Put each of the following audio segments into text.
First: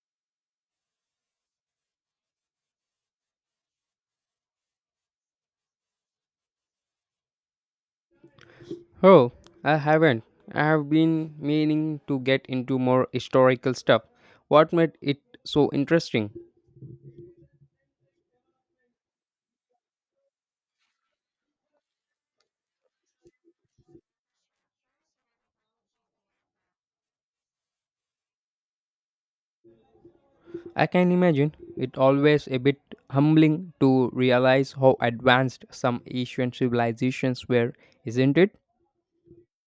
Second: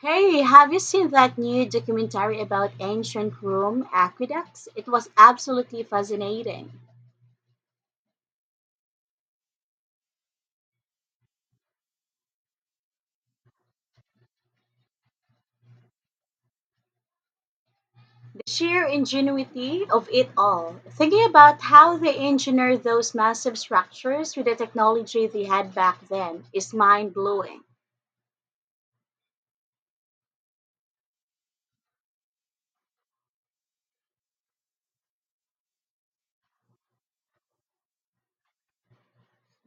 Hey, have you seen that new documentary about ancient Rome aqueducts? It was absolutely fascinating. Oh, I haven't. I have been meaning to get into more historical stuff. What made it so interesting? The sheer ingenuity of it all. Thinking about how they engineered those massive structures with the technology they had back then is mind blowing. I can imagine it always a bit humbling to realize how advanced some ancient civilizations were, isn't it?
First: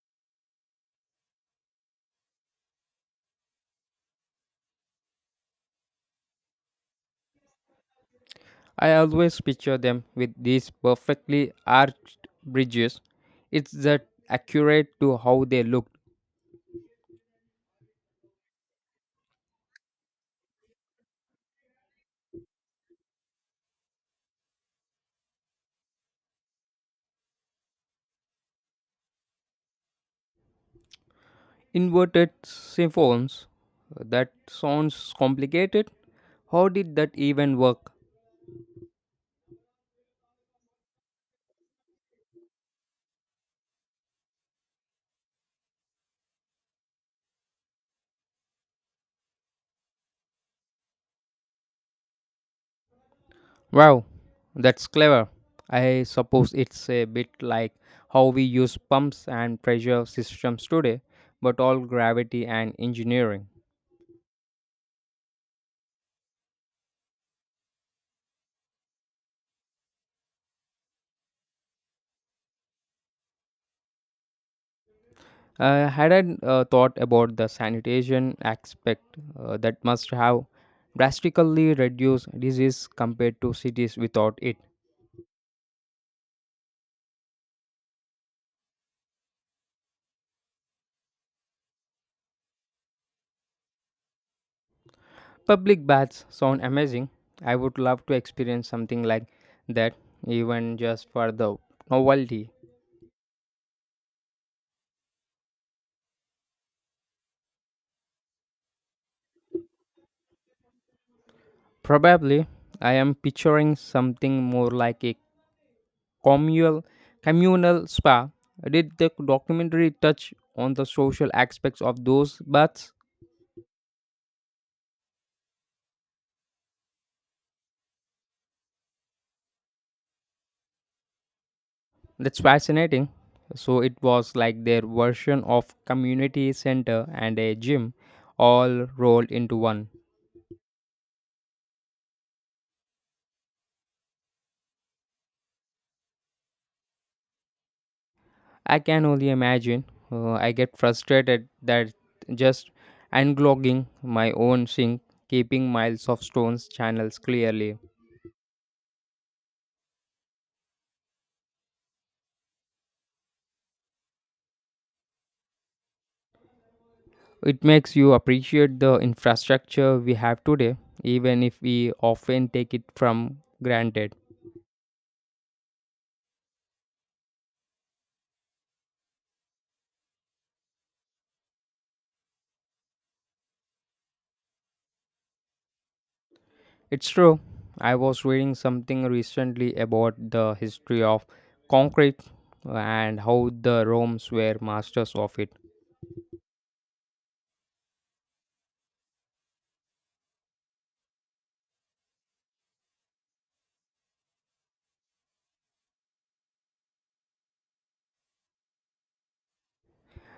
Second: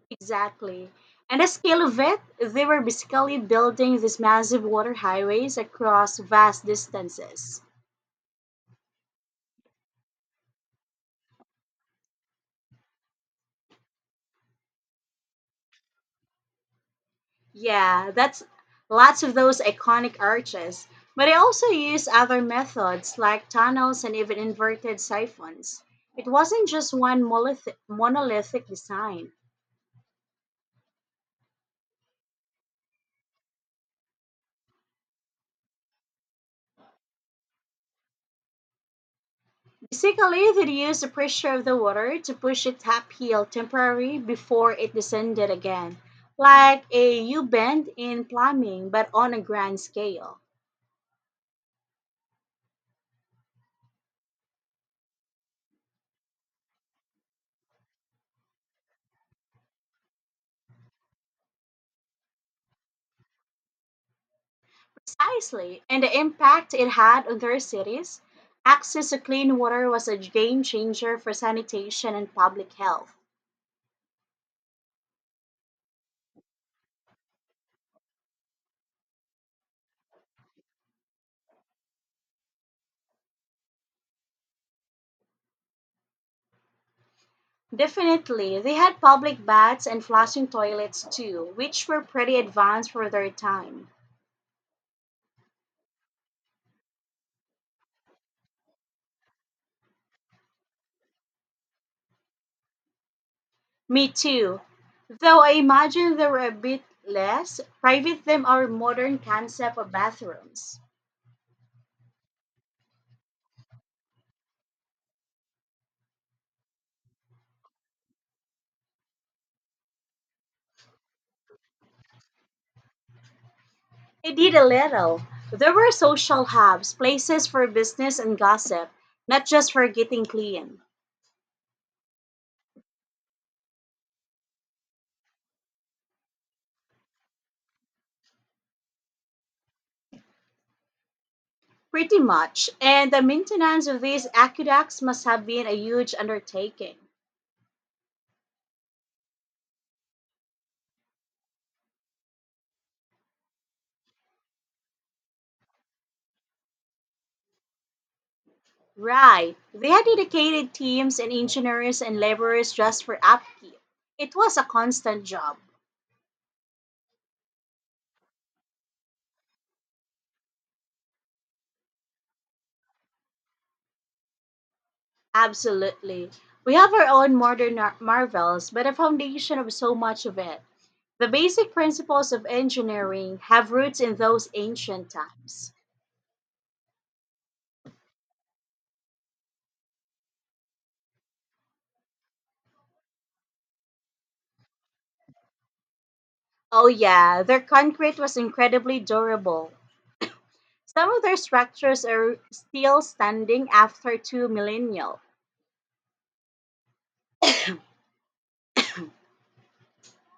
Exactly. And the scale of it, they were basically building these massive water highways across vast distances. I always picture them with these perfectly arched bridges. It's that accurate to how they looked. Yeah, that's lots of those iconic arches. But they also used other methods like tunnels and even inverted siphons. It wasn't just one monolithic design. Inverted siphons. That sounds complicated. How did that even work? Basically, they used the pressure of the water to push it uphill temporarily before it descended again, like a U bend in plumbing, but on a grand scale. Wow, that's clever. I suppose it's a bit like how we use pumps and pressure systems today, but all gravity and engineering. Precisely, and the impact it had on their cities. Access to clean water was a game changer for sanitation and public health. I hadn't thought about the sanitation aspect that must have drastically reduced disease compared to cities without it. Definitely, they had public baths and flushing toilets too, which were pretty advanced for their time. Public baths sound amazing. I would love to experience something like that, even just for the novelty. Me too, though I imagine they were a bit less private than our modern concept of bathrooms. Probably, I am picturing something more like a communal communal spa. Did the documentary touch on the social aspects of those baths? It did a little. There were social hubs, places for business and gossip, not just for getting clean. That's fascinating. So it was like their version of community center and a gym all rolled into one. Pretty much. And the maintenance of these aqueducts must have been a huge undertaking. I can only imagine. I get frustrated that just unclogging my own sink, keeping miles of stones channels clearly. Right. They had dedicated teams and engineers and laborers just for upkeep. It was a constant job. It makes you appreciate the infrastructure we have today, even if we often take it from granted. Absolutely. We have our own modern marvels, but a foundation of so much of it. The basic principles of engineering have roots in those ancient times. It's true. I was reading something recently about the history of concrete and how the Romans were masters of it. Oh, yeah, their concrete was incredibly durable. Some of their structures are still standing after two millennia.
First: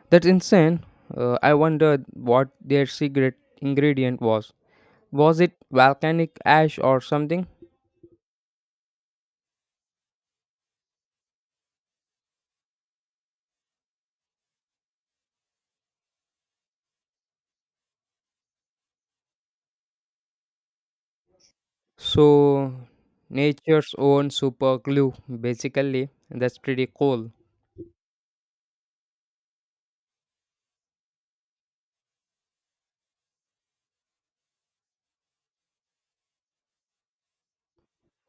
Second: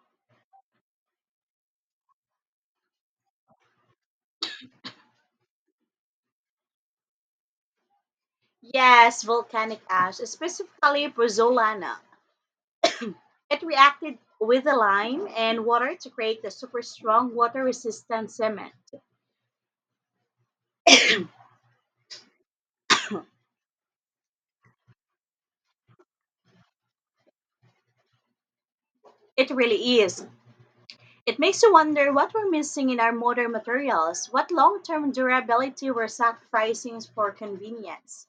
That's insane. I wondered what their secret ingredient was. Was it volcanic ash or something? Yes, volcanic ash, specifically pozzolana. It reacted with the lime and water to create the super strong water resistant cement. So, nature's own super glue, basically. That's pretty cool. It really is. It makes you wonder what we're missing in our modern materials, what long term durability we're sacrificing for convenience.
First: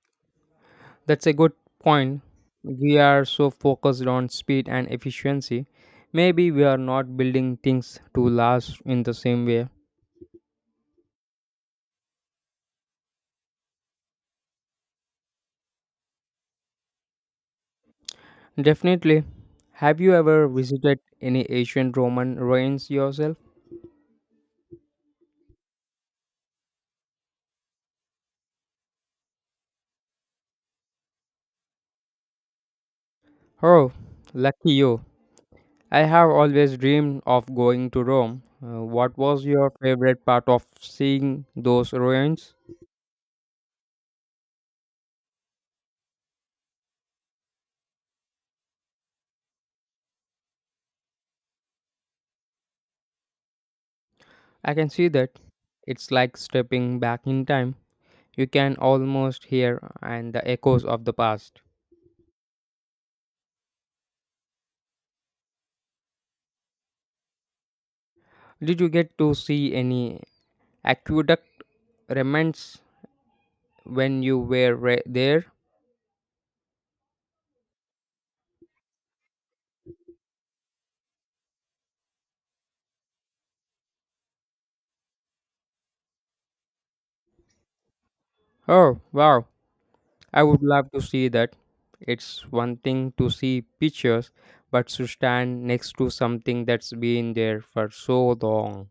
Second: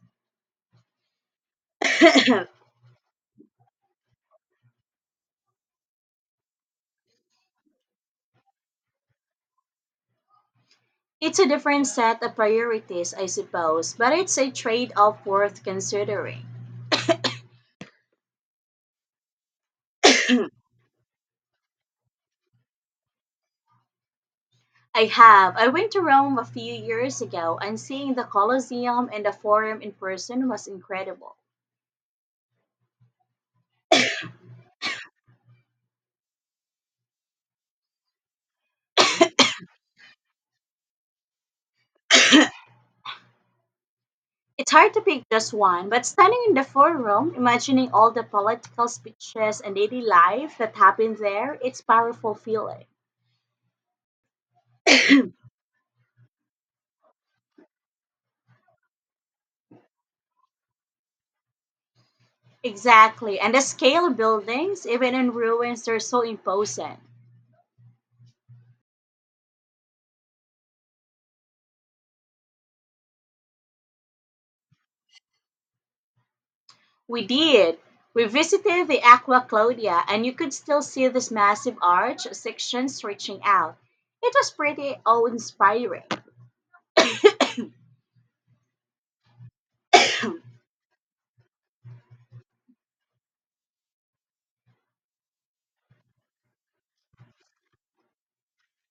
That's a good point. We are so focused on speed and efficiency. Maybe we are not building things to last in the same way. It's a different set of priorities, I suppose, but it's a trade off worth considering. Definitely. Have you ever visited any ancient Roman ruins yourself? I have. I went to Rome a few years ago, and seeing the Colosseum and the Forum in person was incredible. Oh, lucky you. I have always dreamed of going to Rome. What was your favorite part of seeing those ruins? It's hard to pick just one, but standing in the Forum, imagining all the political speeches and daily life that happened there, it's powerful feeling. I can see that. It's like stepping back in time. You can almost hear and the echoes of the past. Exactly. And the scale of buildings, even in ruins, they're so imposing. Did you get to see any aqueduct remnants when you were there? We did. We visited the Aqua Claudia, and you could still see this massive arch sections reaching out. It was pretty awe inspiring. Oh, wow. I would love to see that. It's one thing to see pictures, but to stand next to something that's been there for so long.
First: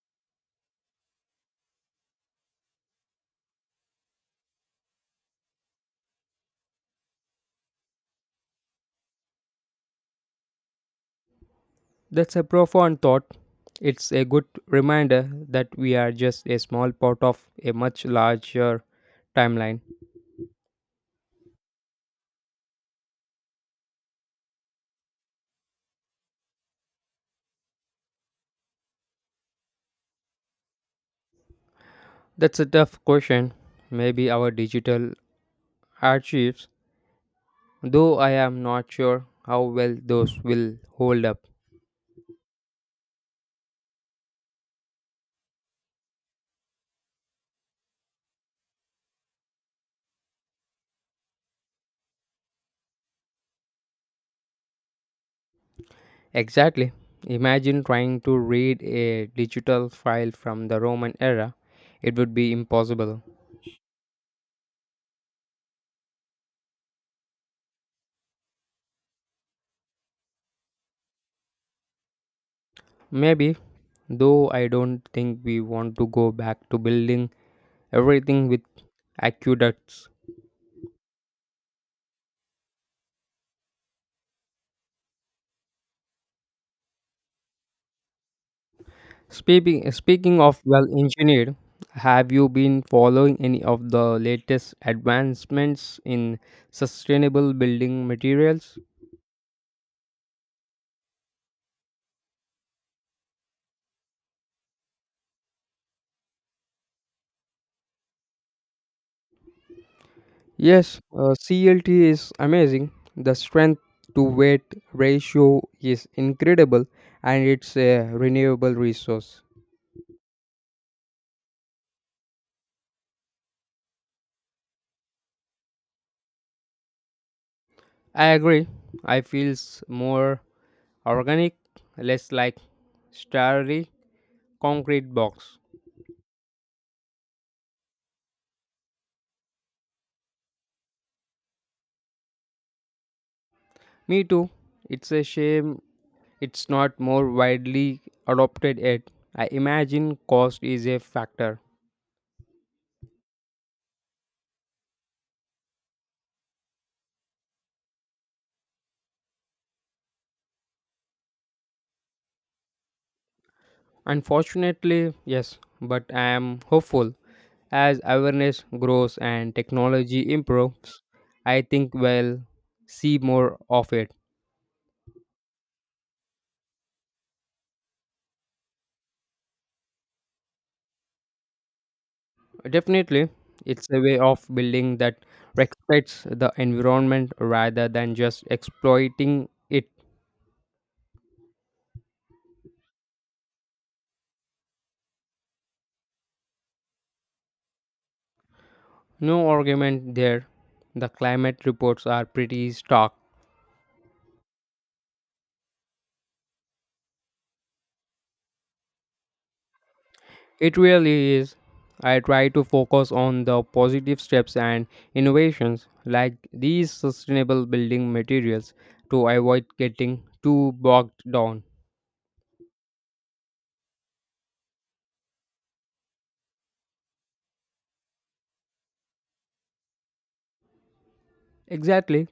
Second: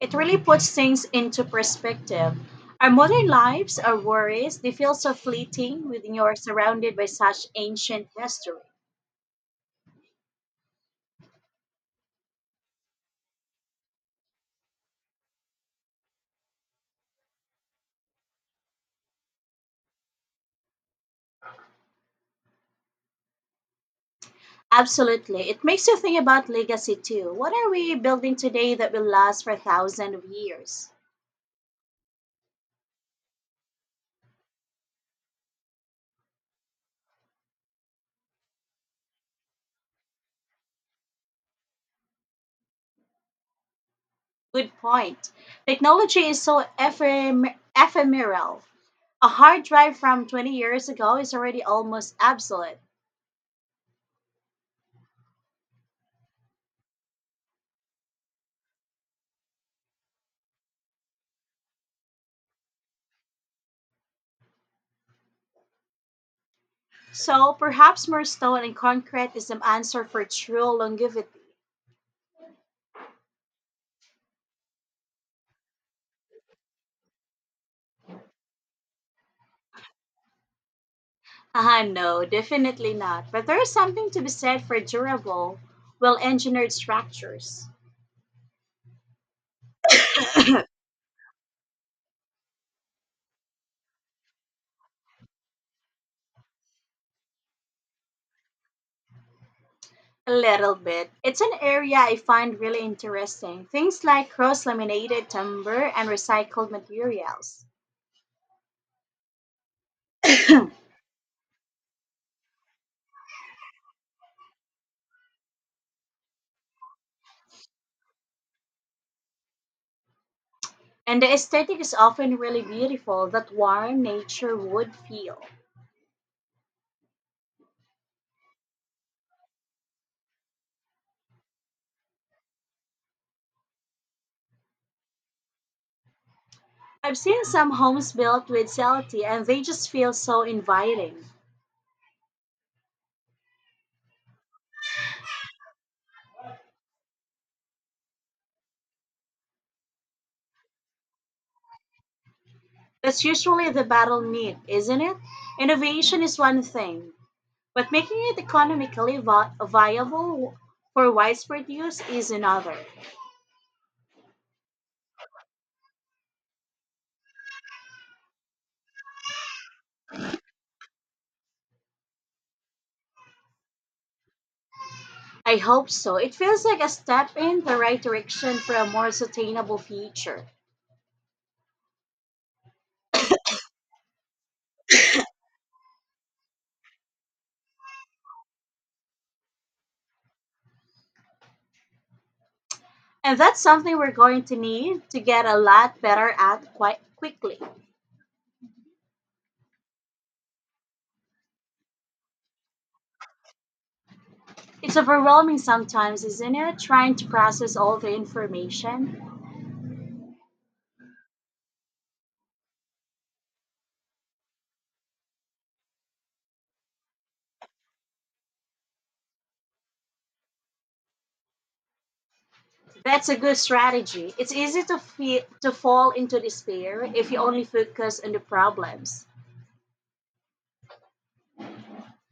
It really puts things into perspective. Our modern lives, our worries, they feel so fleeting when you're surrounded by such ancient history. That's a profound thought. It's a good reminder that we are just a small part of a much larger timeline. Absolutely. It makes you think about legacy too. What are we building today that will last for thousands of years? That's a tough question. Maybe our digital archives, though I am not sure how well those will hold up. Good point. Technology is so ephemeral. A hard drive from 20 years ago is already almost obsolete. Exactly. Imagine trying to read a digital file from the Roman era. It would be impossible. So perhaps more stone and concrete is the answer for true longevity. Maybe, though I don't think we want to go back to building everything with aqueducts. Haha, no, definitely not. But there is something to be said for durable, well engineered structures. Speaking of well engineered, have you been following any of the latest advancements in sustainable building materials? A little bit. It's an area I find really interesting. Things like cross laminated timber and recycled materials. Yes, CLT is amazing. The strength to weight ratio is incredible and it's a renewable resource. And the aesthetic is often really beautiful, that warm nature would feel. I agree. I feels more organic, less like starry concrete box. I've seen some homes built with cellate and they just feel so inviting. Me too. It's a shame it's not more widely adopted yet. I imagine cost is a factor. That's usually the battle need, isn't it? Innovation is one thing, but making it economically viable for widespread use is another. Unfortunately, yes, but I am hopeful as awareness grows and technology improves, I think we'll see more of it. I hope so. It feels like a step in the right direction for a more sustainable future. Definitely, it's a way of building that respects the environment rather than just exploiting it. And that's something we're going to need to get a lot better at quite quickly. No argument there. The climate reports are pretty stark. It's overwhelming sometimes, isn't it? Trying to process all the information. It really is. I try to focus on the positive steps and innovations like these sustainable building materials to avoid getting too bogged down. That's a good strategy. It's easy to, to fall into despair if you only focus on the problems. Exactly.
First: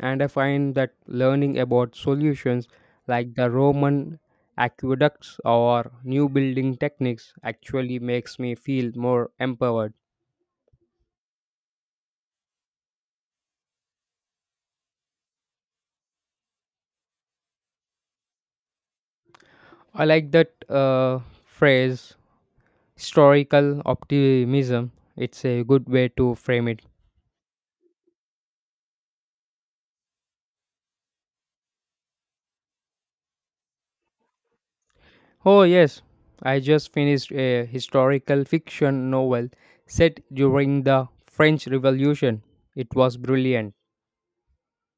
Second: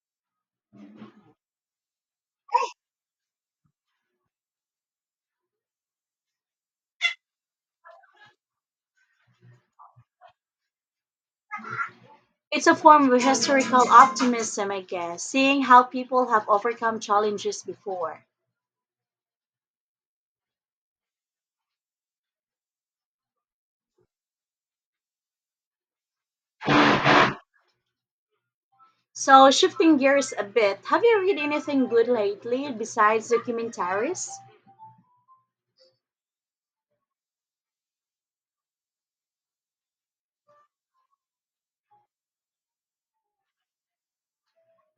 And I find that learning about solutions like the Roman aqueducts or new building techniques actually makes me feel more empowered. It's a form of historical optimism, I guess, seeing how people have overcome challenges before. I like that phrase, historical optimism. It's a good way to frame it. So, shifting gears a bit, have you read anything good lately besides documentaries? Oh, yes, I just finished a historical fiction novel set during the French Revolution. It was brilliant.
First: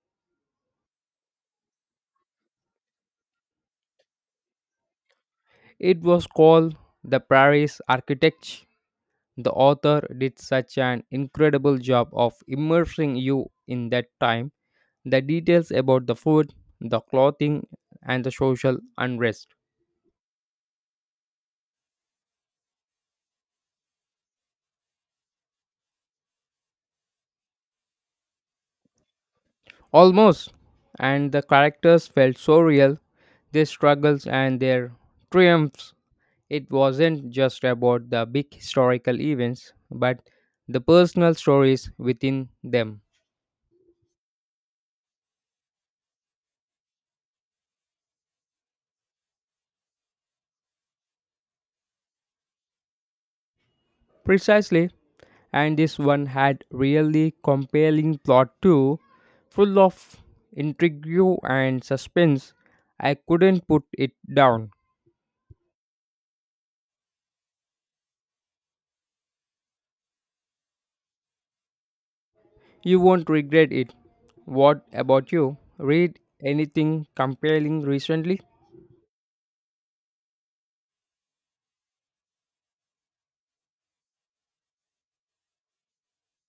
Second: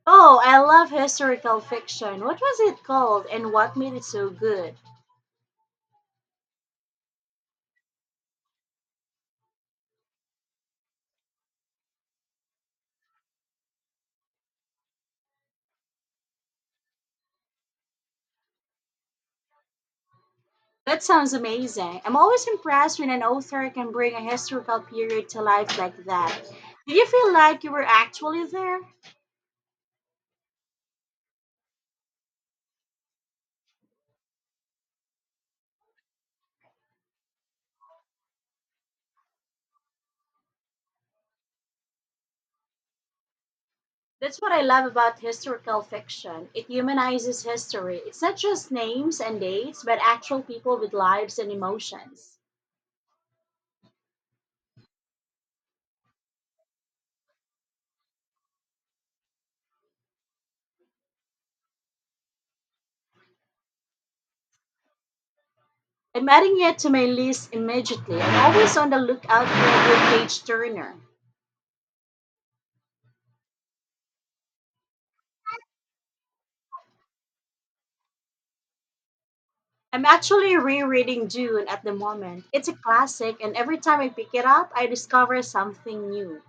Oh, I love historical fiction. What was it called and what made it so good? It was called The Paris Architect. The author did such an incredible job of immersing you in that time. The details about the food, the clothing, and the social unrest. That sounds amazing. I'm always impressed when an author can bring a historical period to life like that. Did you feel like you were actually there? Almost. And the characters felt so real, their struggles and their triumphs. It wasn't just about the big historical events, but the personal stories within them. That's what I love about historical fiction. It humanizes history. It's not just names and dates, but actual people with lives and emotions. Precisely, and this one had really compelling plot too, full of intrigue and suspense. I couldn't put it down. I'm adding it to my list immediately. I'm always on the lookout for a good page turner. You won't regret it. What about you? Read anything compelling recently? I'm actually rereading Dune at the moment. It's a classic, and every time I pick it up, I discover something new.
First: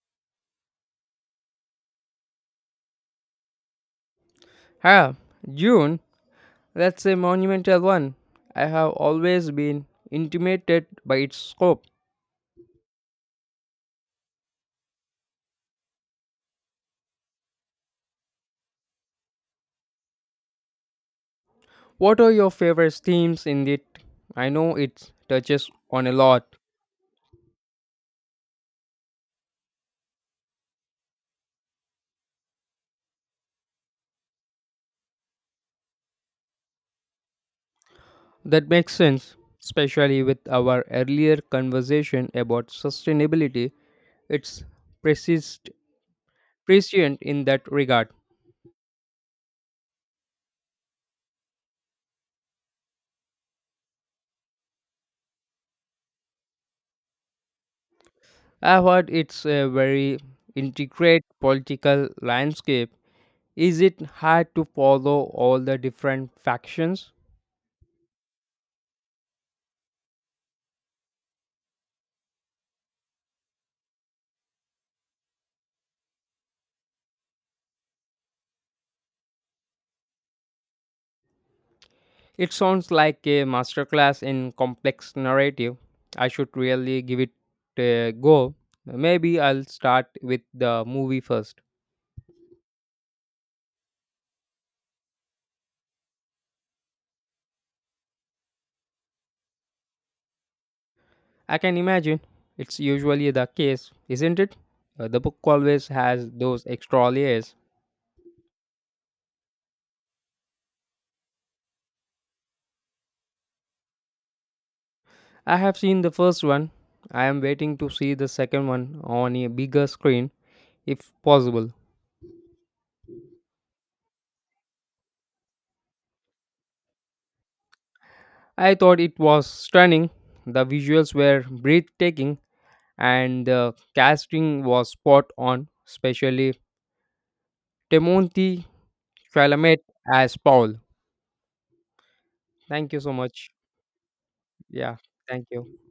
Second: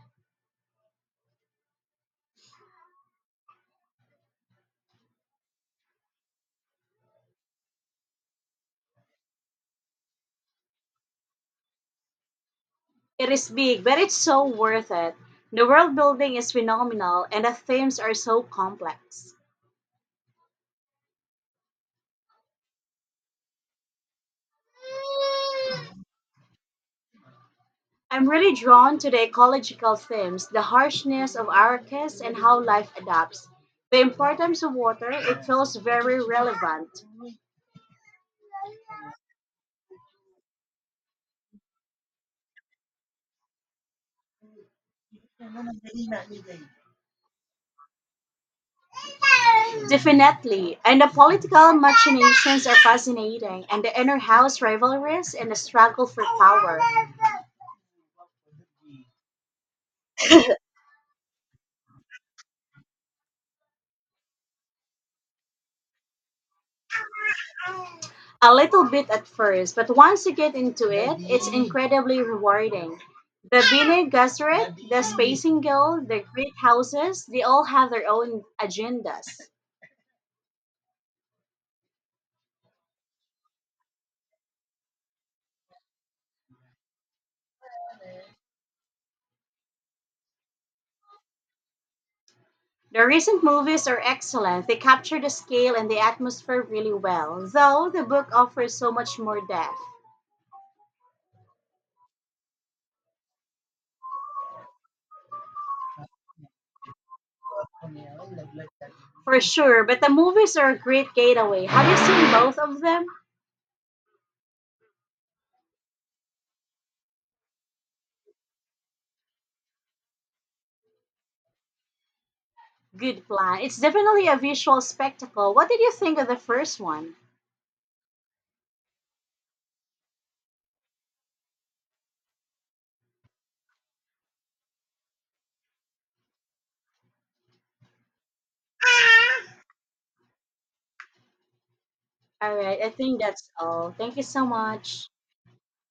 Ah, June. That's a monumental one. I have always been intimidated by its scope. It is big, but it's so worth it. The world building is phenomenal, and the themes are so complex. What are your favorite themes in it? I know it touches on a lot. I'm really drawn to the ecological themes, the harshness of our coast and how life adapts. The importance of water, it feels very relevant. That makes sense, especially with our earlier conversation about sustainability. It's persist, prescient in that regard. Definitely. And the political machinations are fascinating, and the inner house rivalries and the struggle for power. I've heard it's a very intricate political landscape. Is it hard to follow all the different factions? A little bit at first, but once you get into it, it's incredibly rewarding. The Bene Gesserit, the Spacing Guild, the Great Houses, they all have their own agendas. It sounds like a masterclass in complex narrative. I should really give it a go. Maybe I'll start with the movie first. The recent movies are excellent. They capture the scale and the atmosphere really well, though the book offers so much more depth. I can imagine. It's usually the case, isn't it? The book always has those extra layers. For sure, but the movies are a great gateway. Have you seen both of them? I have seen the first one. I am waiting to see the second one on a bigger screen, if possible. Good plan. It's definitely a visual spectacle. What did you think of the first one? I thought it was stunning. The visuals were breathtaking, and the casting was spot on, especially Timothy Chalamet as Paul. All right, I Thank you so think much. that's all. Thank you so Yeah, much. thank you.